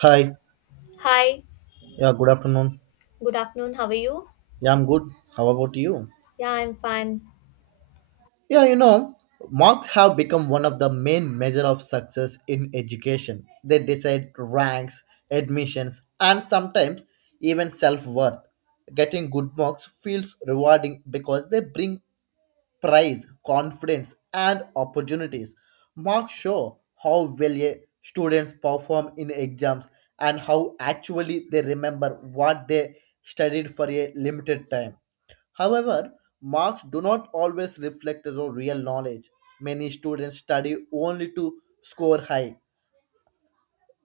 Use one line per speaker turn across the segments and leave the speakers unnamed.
Hi.
Hi,
Yeah, good afternoon.
good afternoon. How are you?
Yeah, I'm good. How about you?
Yeah, I'm fine.
Yeah, marks have become one of the main measure of success in education. They decide ranks, admissions, and sometimes even self-worth. Getting good marks feels rewarding because they bring prize, confidence, and opportunities. Marks show how well a students perform in exams and how actually they remember what they studied for a limited time. However, marks do not always reflect the real knowledge. Many students study only to score high,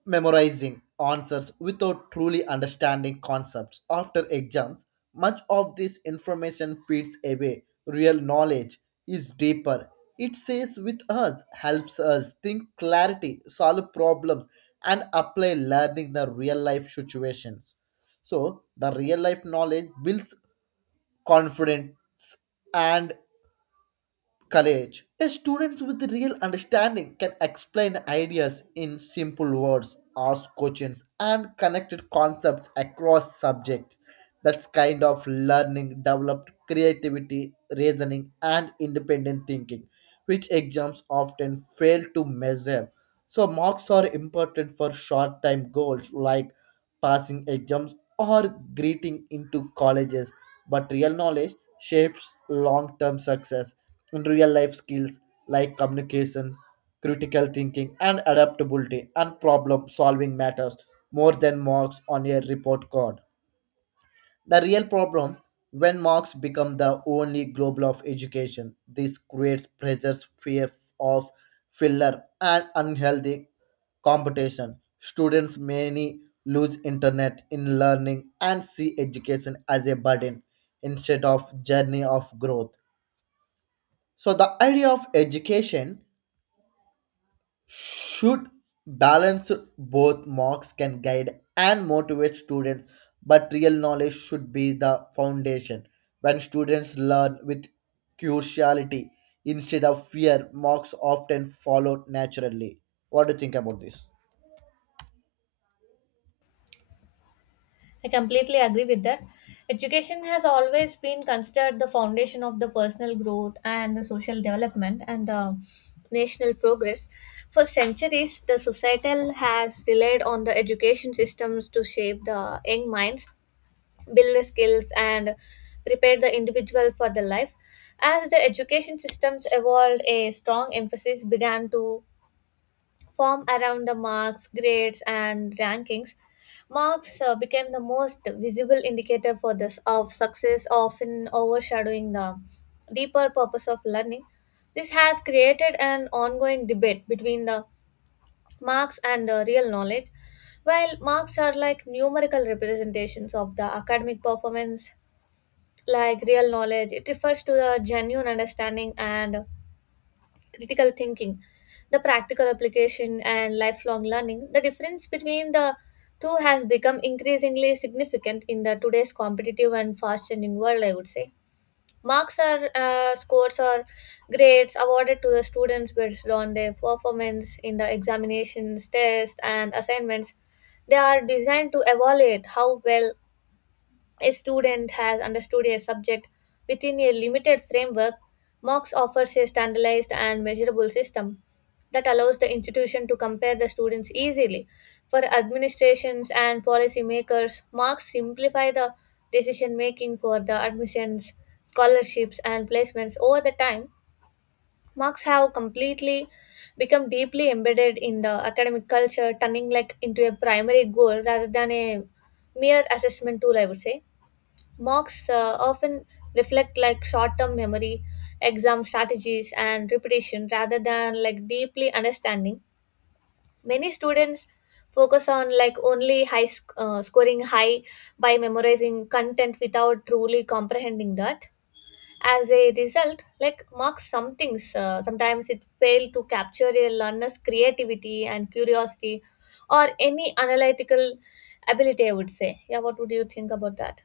memorizing answers without truly understanding concepts. After exams, much of this information feeds away. Real knowledge is deeper, it stays with us, helps us think clarity, solve problems, and apply learning the real life situations. So the real life knowledge builds confidence and courage. A student with real understanding can explain ideas in simple words, ask questions, and connected concepts across subjects. That's kind of learning developed creativity, reasoning, and independent thinking, which exams often fail to measure. So, marks are important for short time goals like passing exams or getting into colleges, but real knowledge shapes long term success in real life skills like communication, critical thinking, and adaptability and problem solving matters more than marks on a report card. The real problem when marks become the only global of education. This creates pressures, fear of filler and unhealthy competition. Students many lose internet in learning and see education as a burden instead of journey of growth. So the idea of education should balance both. Marks can guide and motivate students, but real knowledge should be the foundation. When students learn with curiosity instead of fear, marks often follow naturally. What do you think about this?
I completely agree with that. Education has always been considered the foundation of the personal growth and the social development and the national progress. For centuries, the societal has relied on the education systems to shape the young minds, build the skills, and prepare the individual for the life. As the education systems evolved, a strong emphasis began to form around the marks, grades, and rankings. Marks became the most visible indicator for this of success, often overshadowing the deeper purpose of learning. This has created an ongoing debate between the marks and the real knowledge. While marks are like numerical representations of the academic performance, like real knowledge, it refers to the genuine understanding and critical thinking, the practical application, and lifelong learning, the difference between the two has become increasingly significant in the today's competitive and fast-changing world. I would say marks are scores or grades awarded to the students based on their performance in the examinations, tests, and assignments. They are designed to evaluate how well a student has understood a subject within a limited framework. Marks offers a standardized and measurable system that allows the institution to compare the students easily. For administrations and policymakers, marks simplify the decision making for the admissions, scholarships, and placements over the time. Marks have completely become deeply embedded in the academic culture, turning like into a primary goal rather than a mere assessment tool, I would say. Mocks often reflect like short-term memory, exam strategies, and repetition rather than like deeply understanding. Many students focus on like only scoring high by memorizing content without truly comprehending that. As a result, like mocks some things, sometimes it fail to capture a learner's creativity and curiosity, or any analytical ability. I would say, yeah. What would you think about that?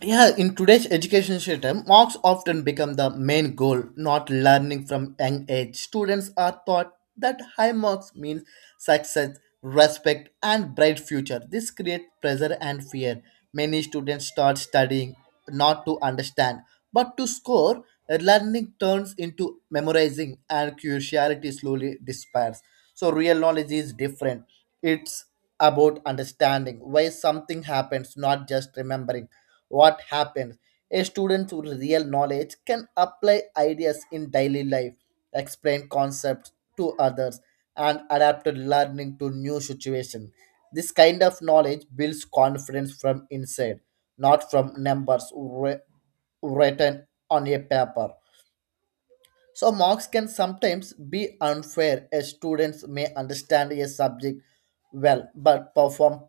Yeah, in today's education system, marks often become the main goal, not learning. From young age, students are taught that high marks means success, respect, and bright future. This creates pressure and fear. Many students start studying not to understand, but to score. Learning turns into memorizing, and curiosity slowly disappears. So real knowledge is different. It's about understanding why something happens, not just remembering what happens. A student with real knowledge can apply ideas in daily life, explain concepts to others, and adapt learning to new situations. This kind of knowledge builds confidence from inside, not from numbers written on a paper. So marks can sometimes be unfair, as students may understand a subject well but perform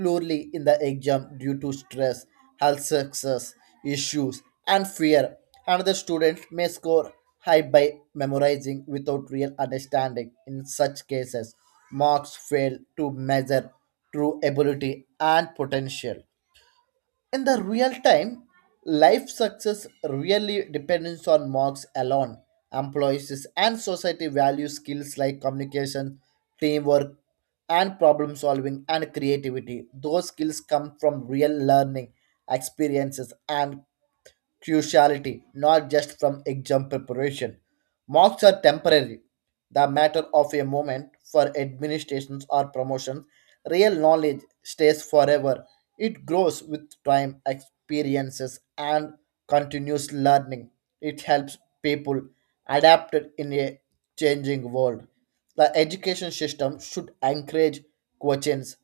poorly in the exam due to stress, health success issues, and fear. Another student may score high by memorizing without real understanding. In such cases, marks fail to measure true ability and potential. In the real time, life success really depends on marks alone. Employees and society value skills like communication, teamwork, and problem solving and creativity. Those skills come from real learning, experiences, and cruciality, not just from exam preparation. Marks are temporary, the matter of a moment for administrations or promotions. Real knowledge stays forever. It grows with time, experiences, and continuous learning. It helps people adapt in a changing world. The education system should encourage questions,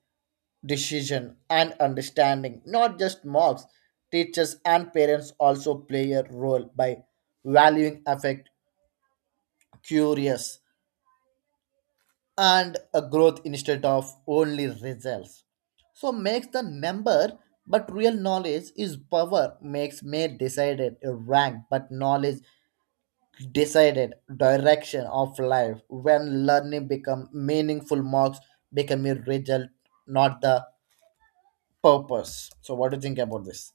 decision, and understanding, not just mobs. Teachers and parents also play a role by valuing affect, curious, and a growth instead of only results. So makes the number, but real knowledge is power. Makes may decided a rank, but knowledge decided direction of life. When learning become meaningful, marks become a result, not the purpose. So what do you think about this?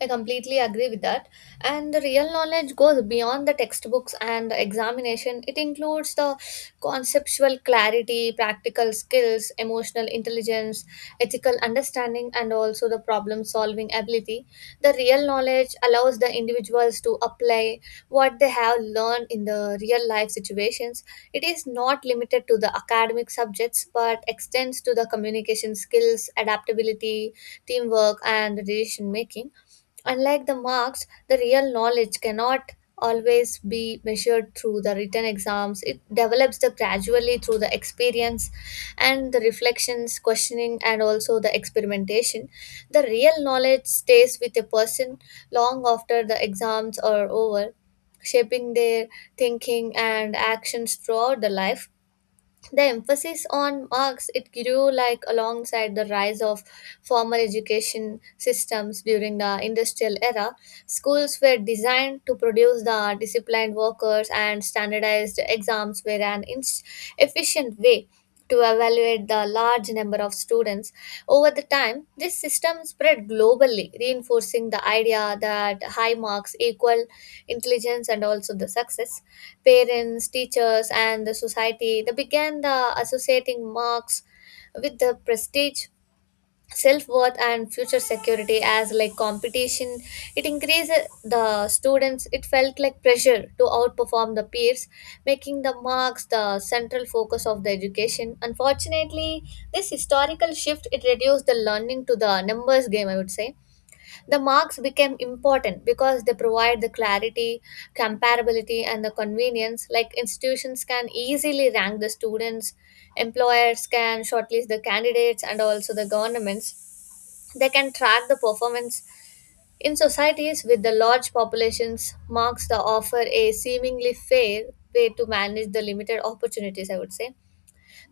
I completely agree with that. And the real knowledge goes beyond the textbooks and the examination. It includes the conceptual clarity, practical skills, emotional intelligence, ethical understanding, and also the problem solving ability. The real knowledge allows the individuals to apply what they have learned in the real life situations. It is not limited to the academic subjects but extends to the communication skills, adaptability, teamwork, and decision making. Unlike the marks, the real knowledge cannot always be measured through the written exams. It develops the gradually through the experience and the reflections, questioning, and also the experimentation. The real knowledge stays with a person long after the exams are over, shaping their thinking and actions throughout the life. The emphasis on marks it grew like alongside the rise of formal education systems during the industrial era. Schools were designed to produce the disciplined workers and standardized exams were an efficient way to evaluate the large number of students. Over the time, this system spread globally, reinforcing the idea that high marks equal intelligence and also the success. Parents, teachers, and the society they began the associating marks with the prestige, self-worth and future security. As like competition it increased, the students it felt like pressure to outperform the peers, making the marks the central focus of the education. Unfortunately, this historical shift it reduced the learning to the numbers game, I would say. The marks became important because they provide the clarity, comparability and the convenience, like institutions can easily rank the students, employers can shortlist the candidates and also the governments they can track the performance. In societies with the large populations, marks the offer a seemingly fair way to manage the limited opportunities, I would say.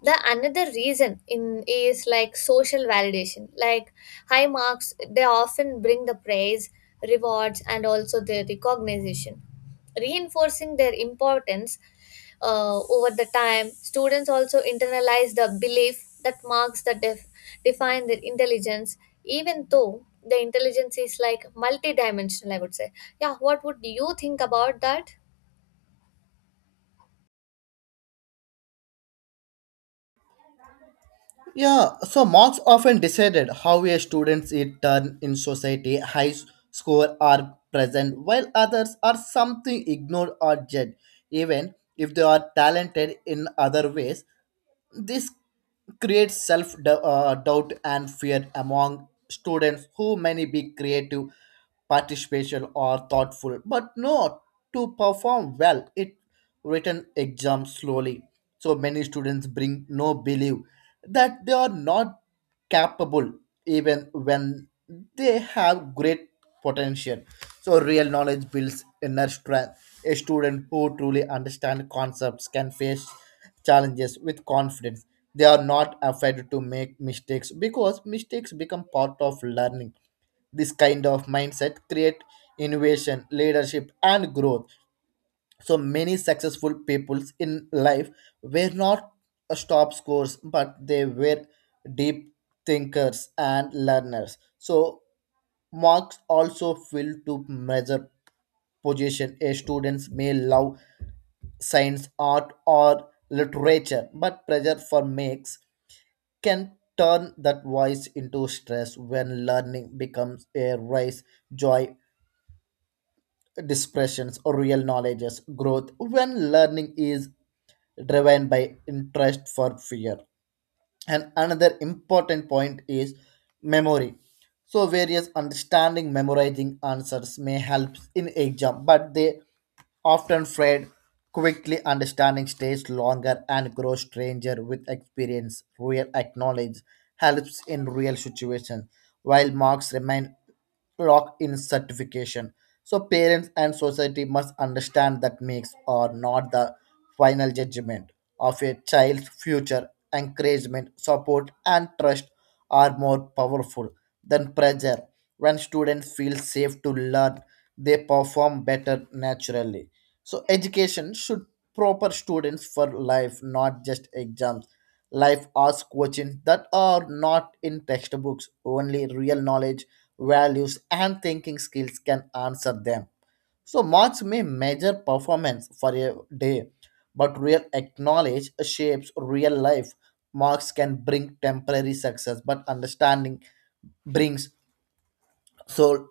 The another reason in is like social validation, like high marks they often bring the praise, rewards and also the recognition, reinforcing their importance. Over the time students also internalize the belief that define their intelligence, even though the intelligence is like multidimensional, I would say. Yeah, what would you think about that?
Yeah, so marks often decided how a student's it turn in society. High score are present, while others are something ignored or judged, even if they are talented in other ways. This creates self doubt and fear among students who may be creative, participation, or thoughtful, but not to perform well. It written exam slowly. So many students bring no belief that they are not capable, even when they have great potential. So real knowledge builds inner strength. A student who truly understands concepts can face challenges with confidence. They are not afraid to make mistakes because mistakes become part of learning. This kind of mindset create innovation, leadership, and growth. So many successful peoples in life were not a top scores, but they were deep thinkers and learners. So marks also fail to measure position. A students may love science, art, or literature, but pressure for makes can turn that voice into stress. When learning becomes a race, joy, dispressions or real knowledge's growth. When learning is driven by interest for fear. And another important point is memory. So various understanding memorizing answers may help in exam, but they often fade quickly. Understanding stays longer and grows stranger with experience. Real acknowledge helps in real situations, while marks remain locked in certification. So parents and society must understand that makes or not the final judgment of a child's future. Encouragement, support, and trust are more powerful than pressure. When students feel safe to learn, they perform better naturally. So, education should proper students for life, not just exams. Life asks questions that are not in textbooks. Only real knowledge, values, and thinking skills can answer them. So marks may measure performance for a day, but real acknowledge shapes real life. Marks can bring temporary success, but understanding brings so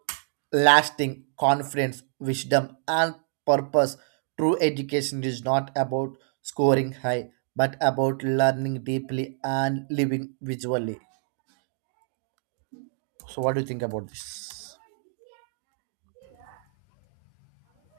lasting confidence, wisdom, and purpose. True education is not about scoring high, but about learning deeply and living visually. So, what do you think about this?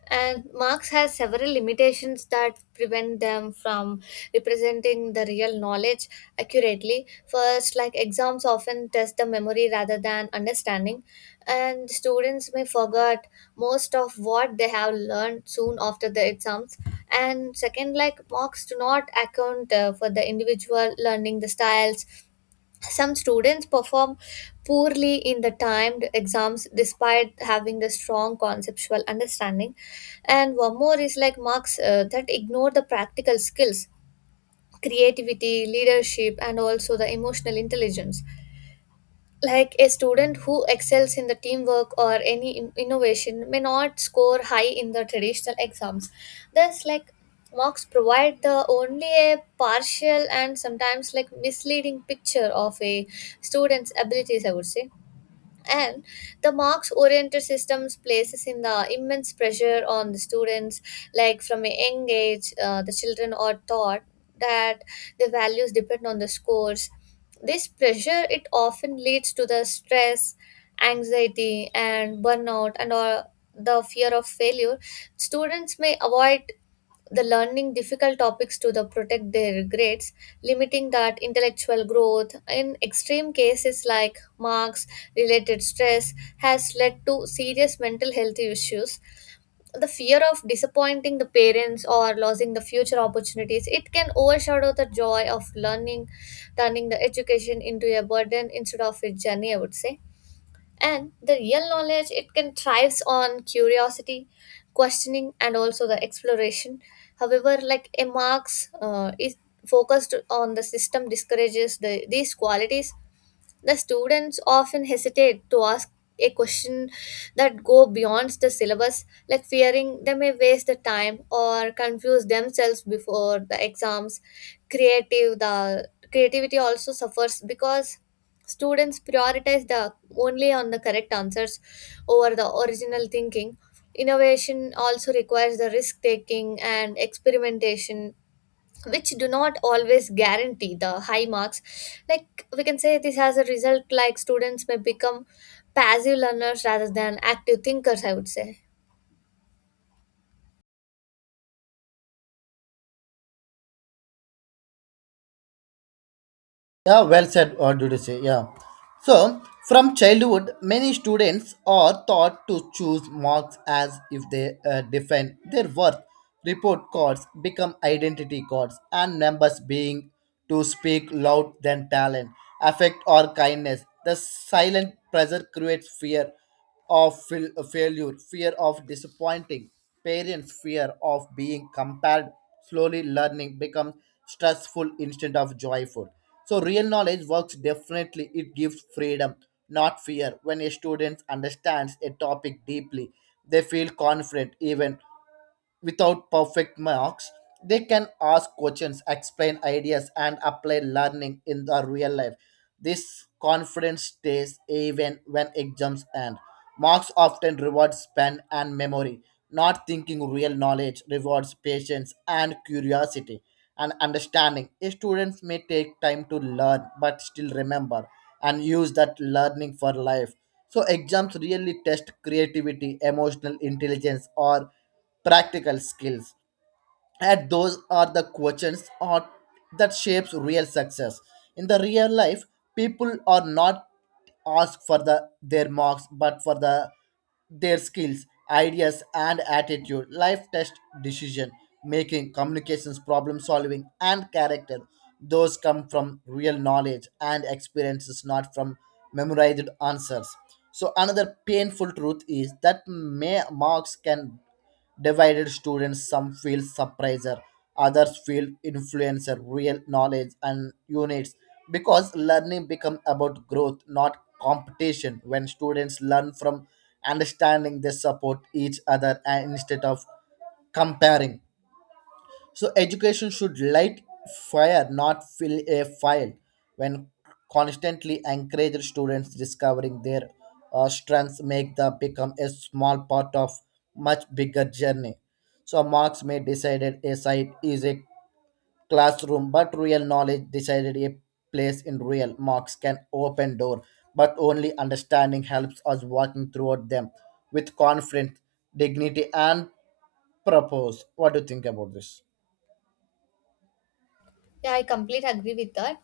And Marx has several limitations that prevent them from representing the real knowledge accurately. First, like exams often test the memory rather than understanding, and students may forget most of what they have learned soon after the exams. And second, like Marx do not account for the individual learning, the styles, some students perform poorly in the timed exams despite having the strong conceptual understanding. And one more is like marks that ignore the practical skills, creativity, leadership, and also the emotional intelligence, like a student who excels in the teamwork or any innovation may not score high in the traditional exams. Thus like marks provide the only a partial and sometimes like misleading picture of a student's abilities, I would say. And the marks oriented systems places in the immense pressure on the students, like from a young age the children are taught that the values depend on the scores. This pressure it often leads to the stress, anxiety and burnout and or the fear of failure. Students may avoid the learning difficult topics to the protect their grades, limiting that intellectual growth. In extreme cases, like marks related stress has led to serious mental health issues. The fear of disappointing the parents or losing the future opportunities it can overshadow the joy of learning, turning the education into a burden instead of a journey, I would say. And the real knowledge it can thrives on curiosity, questioning and also the exploration. However, like a marks is focused on the system discourages the, these qualities. The students often hesitate to ask a question that go beyond the syllabus, like fearing they may waste the time or confuse themselves before the exams. Creative the creativity also suffers because students prioritize the only on the correct answers over the original thinking. Innovation also requires the risk taking and experimentation, which do not always guarantee the high marks. Like we can say this has a result, like students may become passive learners rather than active thinkers, I would say.
Yeah, well said. What did you say? Yeah. So, from childhood, many students are taught to choose marks as if they define their worth. Report cards become identity cards, and numbers being to speak loud than talent, affect or kindness. The silent pressure creates fear of failure, fear of disappointing parents, fear of being compared. Slowly learning becomes stressful instead of joyful. So, real knowledge works differently. It gives freedom, not fear. When a student understands a topic deeply, they feel confident even without perfect marks. They can ask questions, explain ideas, and apply learning in the real life. This confidence stays even when exams end. Marks often reward spend and memory, not thinking. Real knowledge rewards patience and curiosity and understanding. Students may take time to learn but still remember and use that learning for life. So exams really test creativity, emotional intelligence, or practical skills, and those are the questions or that shapes real success. In the real life, people are not asked for the their marks, but for the their skills, ideas, and attitude. Life test decision making, communications, problem solving, and character. Those come from real knowledge and experiences, not from memorized answers. So another painful truth is that may marks can divided students. Some feel surpriser, others feel influencer. Real knowledge and units, because learning becomes about growth, not competition. When students learn from understanding, they support each other and instead of comparing. So education should light fire, not fill a file. When constantly encourage students discovering their strengths, make them become a small part of much bigger journey. So marks may decided a site is a classroom, but real knowledge decided a place in real. Marks can open door, but only understanding helps us walking throughout them with confidence, dignity, and purpose. What do you think about this?
Yeah, I completely agree with that.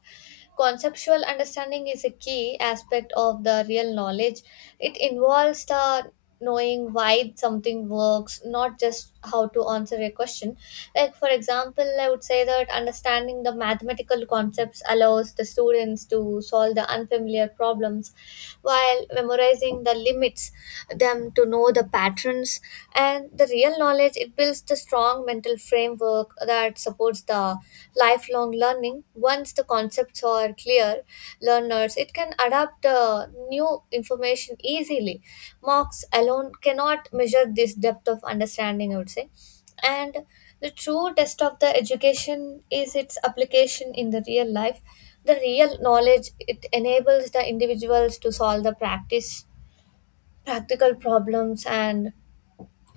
Conceptual understanding is a key aspect of the real knowledge. It involves the knowing why something works, not just how to answer a question. Like, for example, I would say that understanding the mathematical concepts allows the students to solve the unfamiliar problems while memorizing the limits them to know the patterns. And the real knowledge it builds the strong mental framework that supports the lifelong learning. Once the concepts are clear, learners it can adapt new information easily. Marks alone cannot measure this depth of understanding, I would say. And the true test of the education is its application in the real life. The real knowledge it enables the individuals to solve the practice practical problems and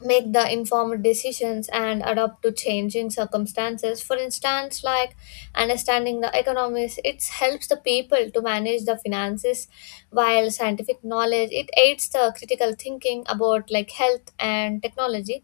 make the informed decisions and adapt to changing circumstances. For instance, like understanding the economics it helps the people to manage the finances, while scientific knowledge it aids the critical thinking about like health and technology.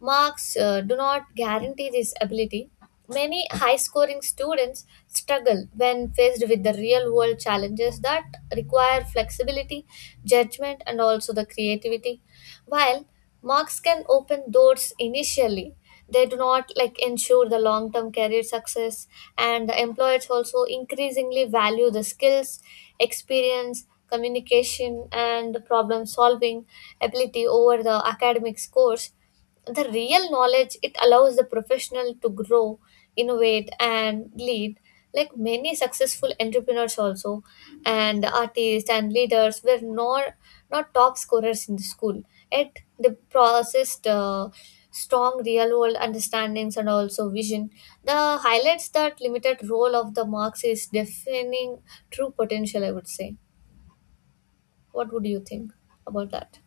Marks do not guarantee this ability. Many high scoring students struggle when faced with the real world challenges that require flexibility, judgment, and also the creativity. While marks can open doors initially, they do not like ensure the long term career success, and the employers also increasingly value the skills, experience, communication, and problem solving ability over the academic scores. The real knowledge it allows the professional to grow, innovate and lead, like many successful entrepreneurs also and artists and leaders were not top scorers in the school, yet they processed strong real world understandings and also vision. The highlights that limited role of the marks is defining true potential, I would say. What would you think about that?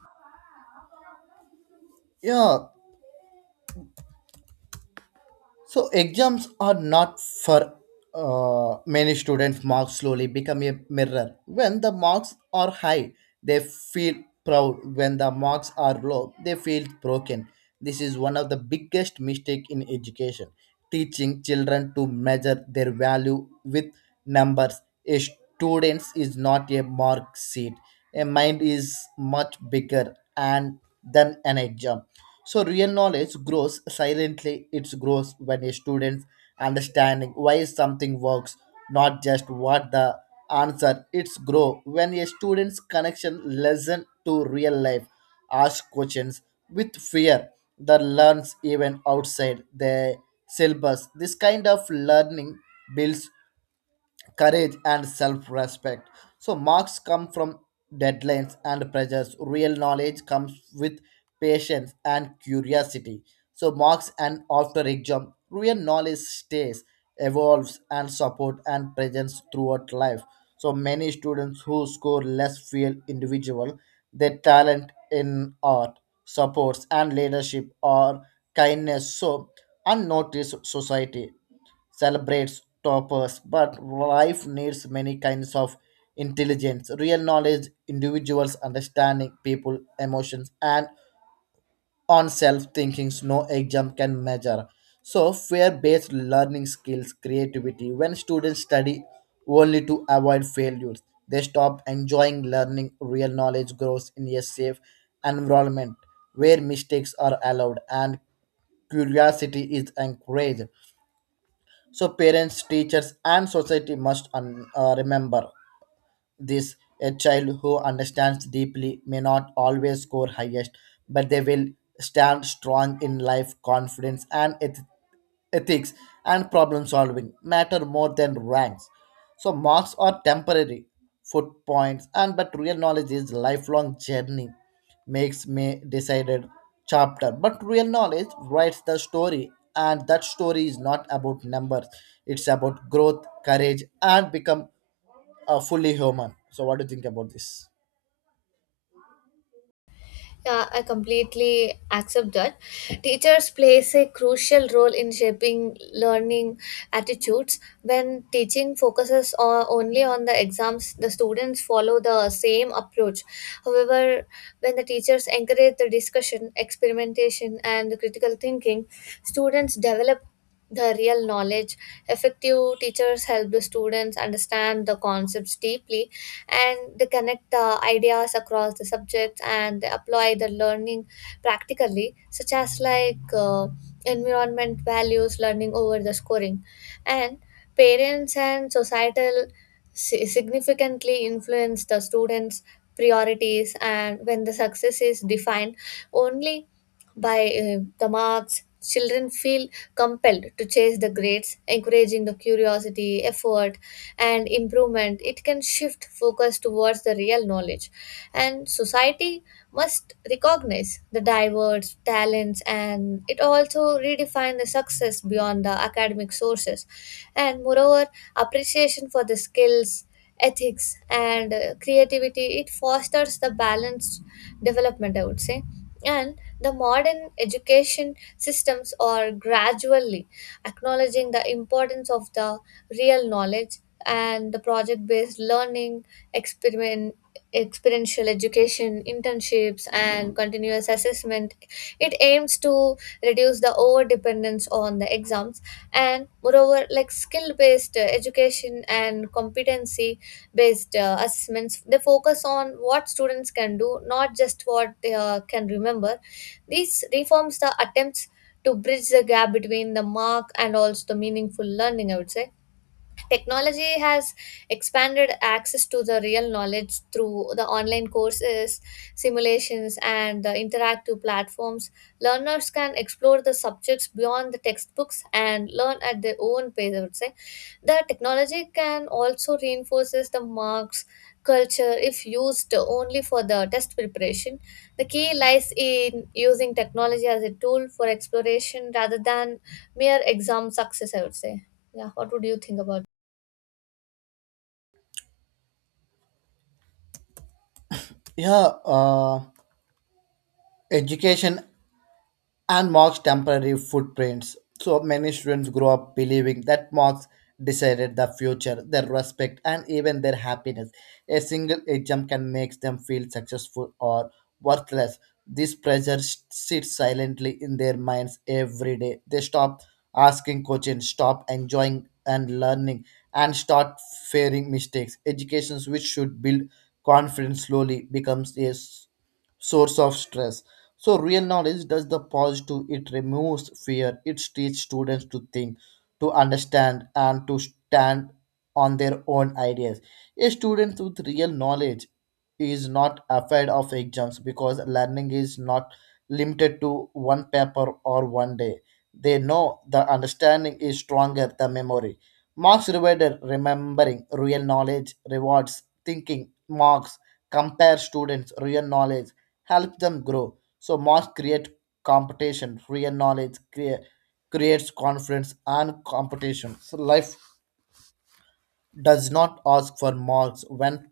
Yeah, so exams are not for many students. Marks slowly become a mirror. When the marks are high, they feel proud. When the marks are low, they feel broken. This is one of the biggest mistake in education. Teaching children to measure their value with numbers. A student is not a mark sheet. A mind is much bigger and than an exam. So real knowledge grows silently. It grows when a student's understanding why something works, not just what the answer. It's grow when a student's connection lesson to real life, ask questions with fear, that learns even outside the syllabus. This kind of learning builds courage and self-respect. So marks come from deadlines and pressures. Real knowledge comes with patience and curiosity. So marks and after exam, real knowledge stays, evolves and support and presence throughout life. So many students who score less feel individual. Their talent in art supports and leadership or kindness, so unnoticed. Society celebrates toppers, but life needs many kinds of intelligence. Real knowledge, individuals understanding people, emotions, and on self thinkings no exam can measure. So fear based learning skills, creativity. When students study only to avoid failures, they stop enjoying learning. Real knowledge grows in a safe environment where mistakes are allowed and curiosity is encouraged. So parents, teachers, and society must remember this: a child who understands deeply may not always score highest, but they will stand strong in life. Confidence, and ethics, and problem solving matter more than ranks. So marks are temporary foot points, and but real knowledge is lifelong journey. Makes me decided chapter, but real knowledge writes the story, and that story is not about numbers. It's about growth, courage, and become a fully human. So, what do you think about this?
Yeah, I completely accept that. Teachers plays a crucial role in shaping learning attitudes. When teaching focuses on, only on the exams, the students follow the same approach. However, when the teachers encourage the discussion, experimentation, and critical thinking, students develop the real knowledge. Effective teachers help the students understand the concepts deeply and they connect the ideas across the subjects and they apply the learning practically, such as like environment values, learning over the scoring. And parents and societal significantly influence the students' priorities, and when the success is defined only by the marks, children feel compelled to chase the grades, encouraging the curiosity, effort, and improvement. It can shift focus towards the real knowledge, and society must recognize the diverse talents and it also redefine the success beyond the academic sources. And moreover, appreciation for the skills, ethics and creativity it fosters the balanced development, I would say. And the modern education systems are gradually acknowledging the importance of the real knowledge and the project based learning, experiment, experiential education, internships, and continuous assessment. It aims to reduce the over dependence on the exams, and, moreover, like skill based education and competency based assessments they focus on what students can do, not just what they can remember. These reforms the attempts to bridge the gap between the mark and also the meaningful learning, I would say. Technology has expanded access to the real knowledge through the online courses, simulations and the interactive platforms. Learners can explore the subjects beyond the textbooks and learn at their own pace, I would say. The technology can also reinforces the marks culture if used only for the test preparation. The key lies in using technology as a tool for exploration rather than mere exam success, I would say. Yeah, what would you think about?
Yeah, education and marks temporary footprints. So many students grow up believing that marks decided the future, their respect, and even their happiness. A single exam can make them feel successful or worthless. This pressure sits silently in their minds every day. They stop asking questions, stop enjoying and learning, and start fearing mistakes. Education, which should build confidence, slowly becomes a source of stress. So real knowledge does the positive. It removes fear, it teaches students to think, to understand, and to stand on their own ideas. A student with real knowledge is not afraid of exams because learning is not limited to one paper or one day. They know the understanding is stronger than memory. Marks rewarded remembering. Real knowledge rewards thinking. Marks compare students' real knowledge, help them grow. So marks create competition, real knowledge creates confidence and competition. So life does not ask for marks when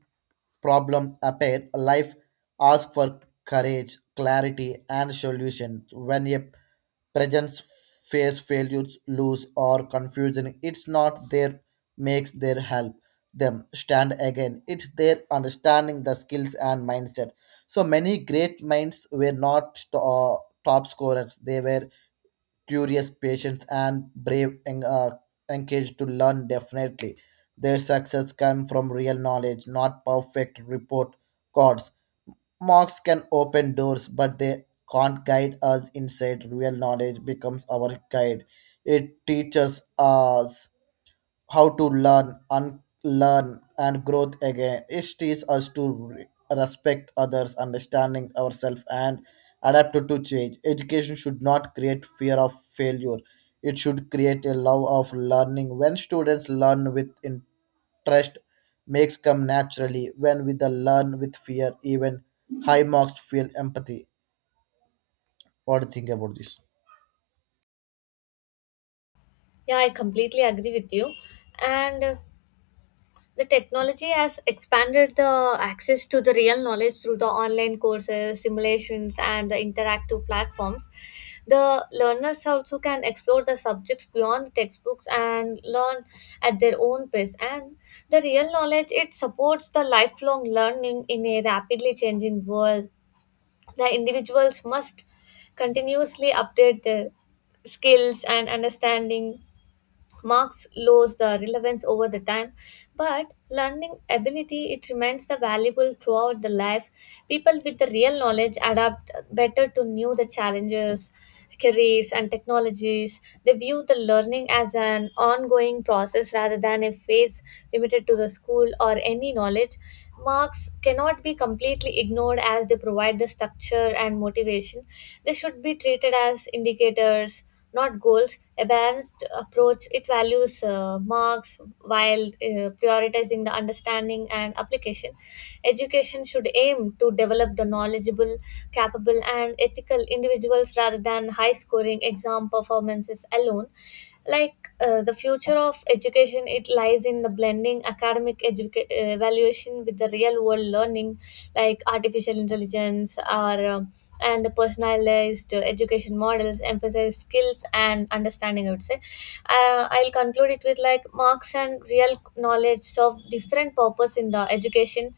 problem appear. Life asks for courage, clarity, and solutions. When a presence face failures, lose, or confusion, it's not their makes their help them stand again. It's their understanding the skills and mindset. So many great minds were not top scorers. They were curious patience and brave engaged to learn definitely. Their success comes from real knowledge, not perfect report cards. Marks can open doors, but they can't guide us inside. Real knowledge becomes our guide. It teaches us how to learn, unlearn, and growth again. It teaches us to respect others, understanding ourselves, and adapt to change. Education should not create fear of failure. It should create a love of learning. When students learn with interest, makes come naturally. When we the learn with fear, even high marks feel empathy. What do you think about this?
Yeah, I completely agree with you. And the technology has expanded the access to the real knowledge through the online courses, simulations, and the interactive platforms. The learners also can explore the subjects beyond the textbooks and learn at their own pace. And the real knowledge it supports the lifelong learning in a rapidly changing world. The individuals must continuously update their skills and understanding. Marks lose the relevance over the time, but learning ability it remains the valuable throughout the life. People with the real knowledge adapt better to new the challenges, careers and technologies. They view the learning as an ongoing process rather than a phase limited to the school or any knowledge. Marks cannot be completely ignored as they provide the structure and motivation. They should be treated as indicators, not goals. A balanced approach it values marks while prioritizing the understanding and application. Education should aim to develop the knowledgeable, capable, and ethical individuals rather than high scoring exam performances alone. Like the future of education it lies in the blending academic evaluation with the real world learning, like artificial intelligence or and personalized education models emphasize skills and understanding, I would say. I'll conclude it with like marks and real knowledge serve different purpose in the education.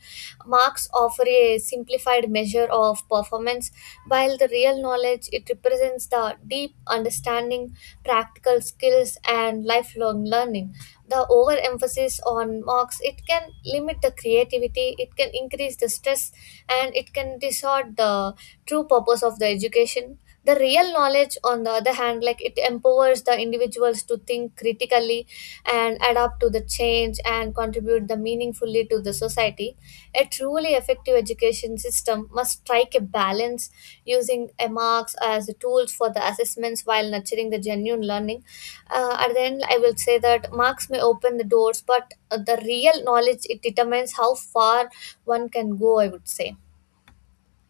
Marks offer a simplified measure of performance, while the real knowledge it represents the deep understanding, practical skills and lifelong learning. The overemphasis on marks it can limit the creativity, it can increase the stress and it can distort the true purpose of the education. The real knowledge on the other hand, like it empowers the individuals to think critically and adapt to the change and contribute the meaningfully to the society. A truly effective education system must strike a balance, using a marks as the tools for the assessments while nurturing the genuine learning. At the end I will say that marks may open the doors but the real knowledge it determines how far one can go, I would say.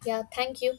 Yeah, thank you.